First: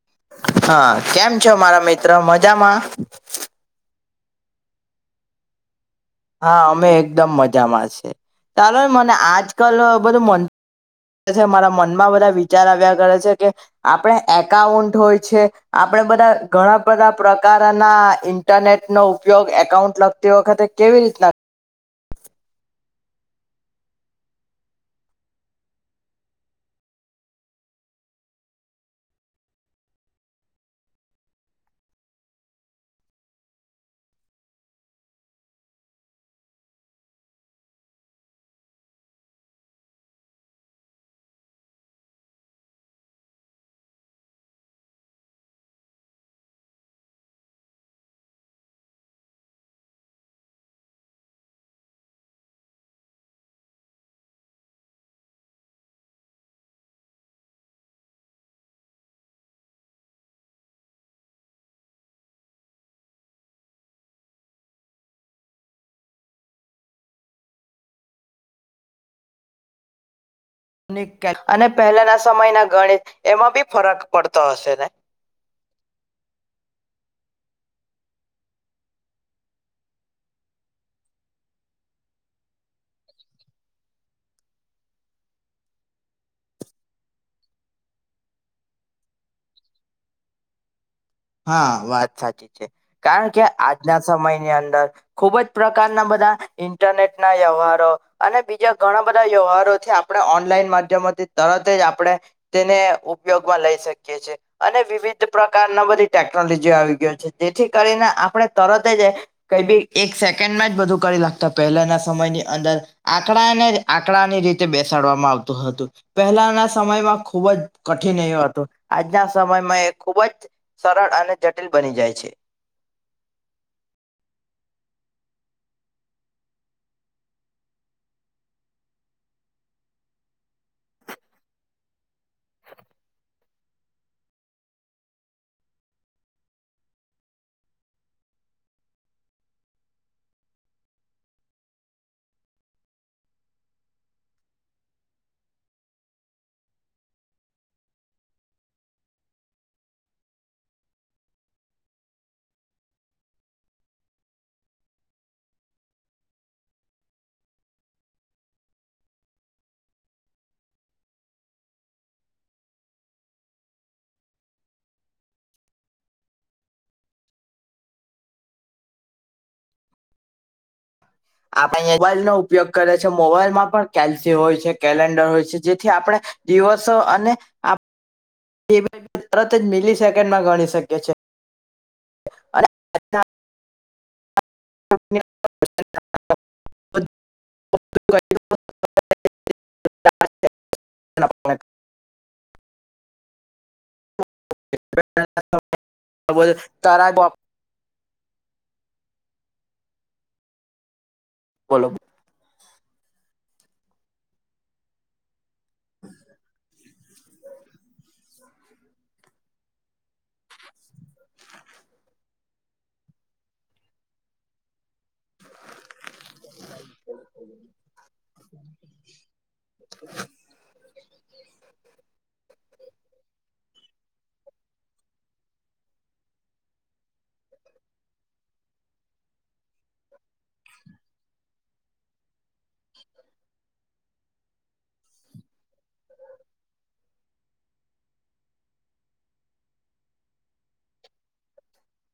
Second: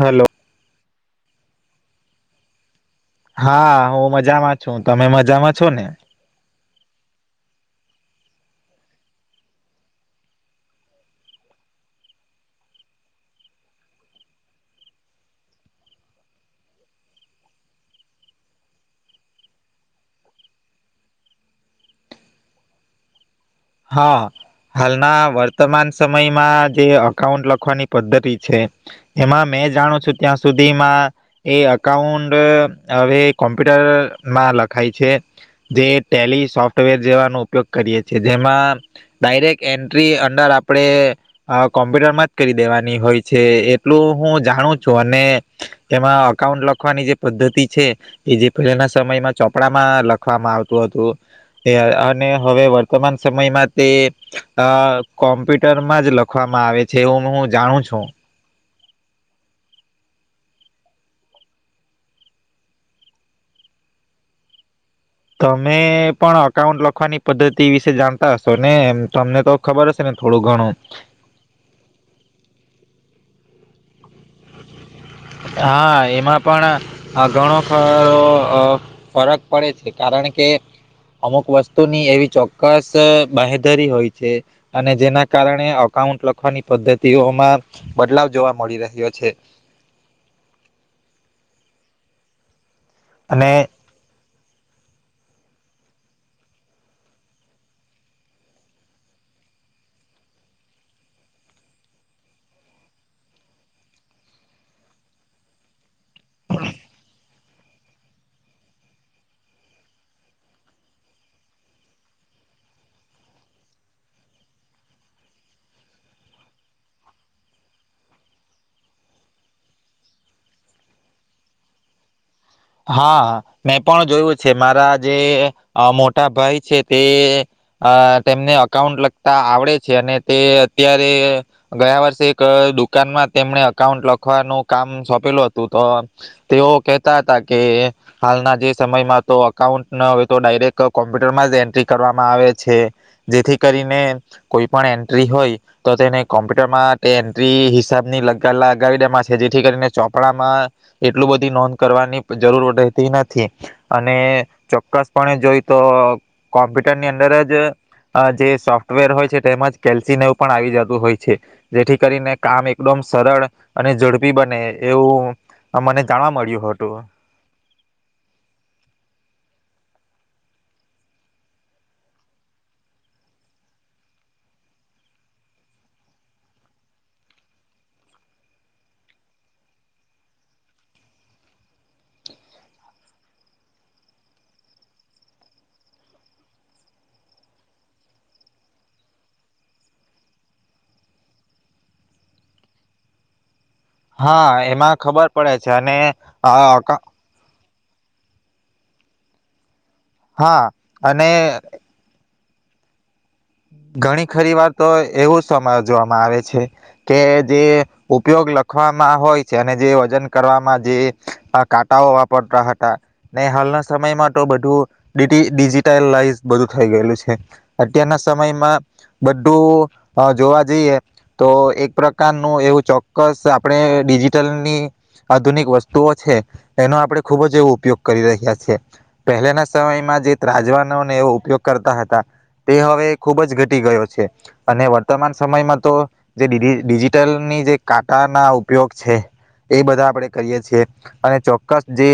Hello હા કેમ છો મારા મિત્ર મજામાં હા હું મજામાં છું તમે મજામાં છો ને હા અમે એકદમ મજામાંશે ચાલો મને આજકાલ બધું મ મારા મનમાં બધા વિચાર આવ્યા કરે છે કે આપણે એકાઉન્ટ હોય છે આપણે બધા ઘણા બધા પ્રકારના ઇન્ટરનેટનોો ઉપયોગ એકાઉન્ટ લગતી વખતે કેવી રીતના હા હાલના વર્તમાન સમયમાં જે અકાઉન્ટ લખવાની પદ્ધતિ છે એમાં મેં જાણું છું ત્યાં સુધીમાં એ અઉન્ટ હવે કોમ્પ્યુટરમાં લખાય છે જે ટેલ સોફ્ટવેર જેવાનો ઉપયોગ કરીએ છે જેમાં ડાયરેક્ટ એન્ટ્રી અંડર આપણે કોમ્પ્યુટરમાં જ કરી દેવાની હોય છે એટલું હું જાણું છું અને એમાં અકાઉન્ટ લખવાની જે પદ્ધતિ છે એ જે પહેલાના સમયમાં ચોપડામાં લખવામાં આવતું હતું અને હવે વર્તમાન સમયમાં તે અ કોમ્પ્યુટરમાં જ લખવામાં આવે છે એવું હું જાણું છું તમે પણ અકાઉન્ટ લખવાની પદ્ધતિ વિશે જાણતા હશો નેમ તમને તો ખબર હશે ને થોડું ઘણું અને પહેલાના સમયના ગણિત એમાં બી ફરક પડતો હશે ને હા એમાં પણ ઘણો ખ ફરક પડે છે કારણ કે અમુક વસ્તુની એવી ચોક્કસ બાહેધરી હોય છે અને જેના કારણે અકાઉન્ટ લખવાની પદ્ધતિઓમાં બદલાવ જોવા મળી રહ્યો છે હા વાત સાચી છે કારણ કે અને આજના સમયની અંદર ખુબ જ પ્રકારના બધા ઇન્ટરનેટ ના વ્યવહારો અને બીજા ઘણા બધા વ્યવહારોથી આપણે ઓનલાઈન માધ્યમોથી તરત જ આપણે તેને ઉપયોગમાં લઈ શકીય છીએ અને વિવિધ પ્રકારના બધી ટેકનોલોજી આવી ગયો છે જેથી કરીને આપણે તરત જ કઈ બી એક સેકન્ડના જ બધું કરી લાગતા પહેલાના સમયની અંદર આંકડાને આંકડાની રીતે બેસાડવામાં આવતું હતું પહેલાના સમયમાં ખૂબ જ કઠિન એ હતો આજના સમયમાં એ ખૂબ જ સરળ અને જટિલ બની જાય છે. હા મેં પણ જોયું છે મારા જે મોટા ભાઈ છે તે તેમને અકાઉન્ટ લખતા આવડે છે અને તે અત્યારે ગયા વર્ષે એક દુકાનમાં તેમને અકાઉન્ટ લખવાનું કામ સોંપેલું હતું તો તેઓ કહેતા હતા કે હાલના જે સમયમાં તો અકાઉન્ટ તો ડાયરેક્ટ કોમ્પ્યુટરમાં જ એન્ટ્રી કરવામાં આવે છે જેથી કરીને કોઈ પણ એન્ટ્રી હોય તો તેને કોમ્પ્યુટરમાં તે એન્ટ્રી હિસાબની લ લગાવી દેવામાં છે જેથી કરીને ચોપડામાં એટલું બધી નોંધ કરવાની જરૂર રહેતી નથી અને ચોક્કસપણે જોઈ તો કોમ્પ્યુટરની અંદર જે સોફ્ટવેર હોય છે તેમાંજ કેલ્સીિનેવ પણ આવી જતું હોય છે જેથી કરીને કામ એકદમ સરળ અને ઝડપી બને એવું મને જાણવા મળ્યું હતું. આપણે મોબાઈલનો ઉપયોગ કરે છે મોબાઈલમાં પણ કેલ્સી હોય છે કેલેન્ડર હોય છે જેથી આપણે દિવસો અને તરત જ મિલી સેકન્ડમાં ગણી શકીએ છીએ. અને. [unintelligible] [unintelligible] હા એમાં ખબર પડે છે, અને આ અકા અને હા. અને બોલો ઘણી ખરી વાર તો એવું સમજવામાં આવે છે કે જે ઉપયોગ લખવામાં હોય છે અને જે વજન કરવામાં જે કાંટાઓ વાપરતા હતા ને હાલના સમયમાં તો બધું ડિજિ ડિજિટલાઈઝ બધું થઈ ગયેલું છે અત્યારના સમ સમયમાં બધું જોવા જઈએ તો એક પ્રકારનું એવું ચોક્કસ આપણે ડિજિટલની આધુનિક વસ્તુઓ છે એનો આપણે ખુબ જ ઉપયોગ કરી રહ્યા છીએ, પહેલાના સમયમાં જે ત્રાજવાનોને એવો ઉપયોગ કરતા હતા તે હવે ખૂબ જ ઘટી ગયો છે, અને વર્તમાન સમયમાં તો જે ડિ ડિજિટલની જે કાંટાના ઉપયોગ છે, એ બધા આપણે કરીએ છીએ અને ચોક્કસ જે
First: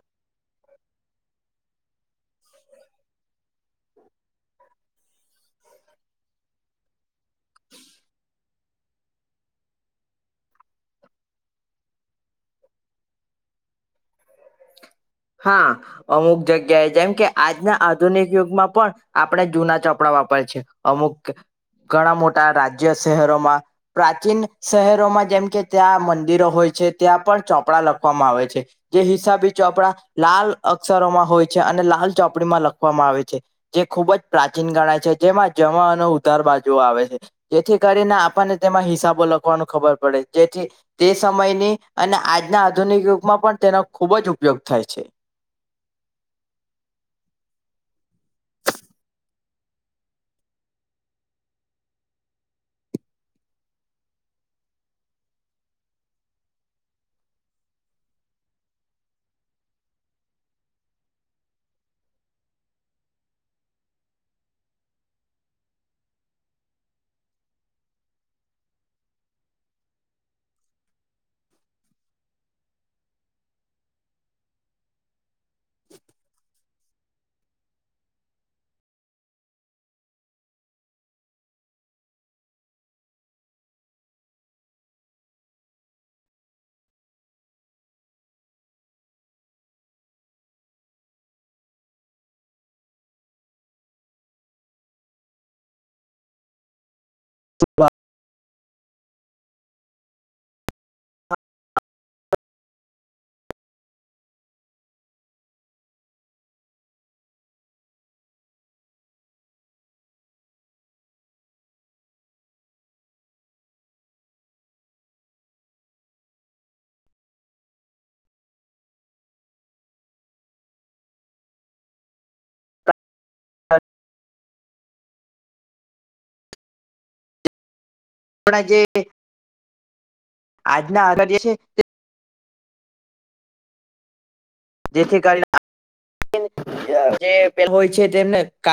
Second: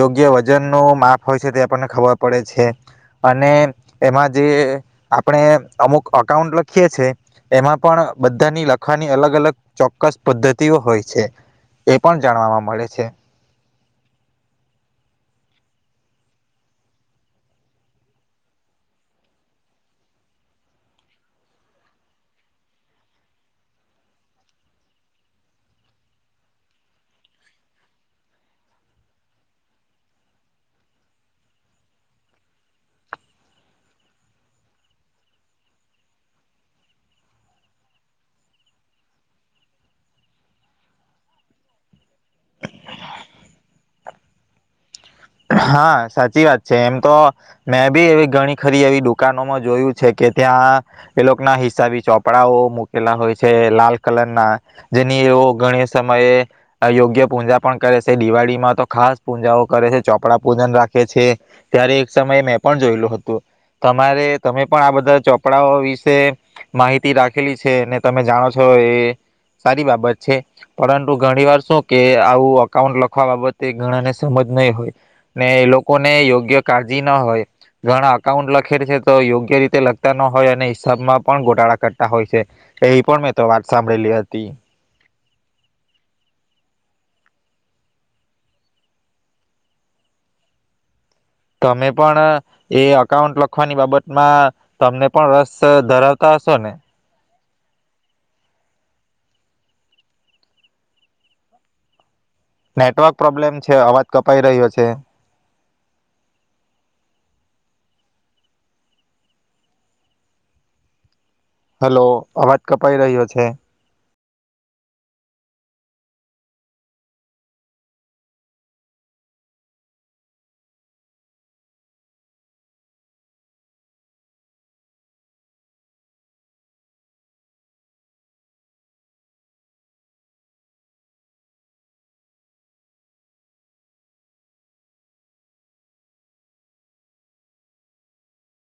યોગ્ય વજનનું માપ હોય છે, તે આપણને ખબર પડે છે, અને એમાં જે આપ અમુક અકાઉન્ટ લખીએ છે, એમાં પણ બધાની લખવાની અલગ અલગ ચોક્કસ પદ્ધતિઓ હોય છે, એ પણ જાણવાવામાં મળે છે. હા અમુક જગ્યાએ જેમ કે આજના આધુનિક યુગમાં પણ આપણે જુના ચોપડા વાપરે છે, અમુક ઘણા મોટા રાજ્ય શહેરોમાં પ્રાચીન શહેરોમાં જેમ કે ત્યાં મંદિરો હોય છે, ત્યાં પણ ચોપડા લખવામાં આવે છે, જે હિસાબી ચોપડા લાલ અક્ષરોમાં હોય છે, અને લાલ ચોપડીમાં લખવામાં આવે છે, જે ખૂબ જ પ્રાચીન ગણાય છે, જેમાં જમા અને ઉધાર બાજુ આવે છે, જેથી કરીને આપણને તેમાં હિસાબો લખવાનું ખબર પડે જેથી તે સમયની અને આજના આધુનિક યુગમાં પણ તેનો ખુબ જ ઉપયોગ થાય [inaudible] હા સાચી વાત છે, એમ તો મેં બી એવી ઘણી ખરી એવી દુકાનોમાં જોયું છે કે ત્યાં એ લોકો ના હિસાબી ચોપડાઓ મૂકેલા હોય છે, લાલ કલર ના જેની ઘણી સમયે યોગ્ય પૂજા પણ કરે છે, દિવાળીમાં તો ખાસ પૂજાઓ કરે છે ચોપડા પૂજન રાખે છે, ત્યારે એક સમયે મેં પણ જોયેલું હતું તમારે તમે પણ આ બધા ચોપડાઓ વિશે માહિતી રાખેલી છે, ને તમે જાણો છો એ સારી બાબત છે, પરંતુ ઘણી વાર શું કે આવું અકાઉન્ટ લખવા બાબતે ગણાને સમજ નહીં હોય ને એ લોકોને યોગ્ય કાળજી ના હોય ઘણા અકાઉન્ટ લખે છે, તો યોગ્ય રીતે લખતા ન હોય અને હિસાબમાં પણ ગોટાળા કરતા હોય છે, એ પણ મેં તો વાત સાંભળેલી હતી. તમે પણ એ અકાઉન્ટ લખવાની બાબતમાં તમને પણ રસ ધરાવતા હશો ને. [unintelligible] નેટવર્ક પ્રોબ્લેમ છે, અવાજ કપાઈ રહ્યો છે. હલો અવાજ કપાઈ રહ્યો છે. આપણા જે આજના [unintelligible] છે જે જેથી કરી ને [unintelligible] જે પેલું હોય છે, તેમને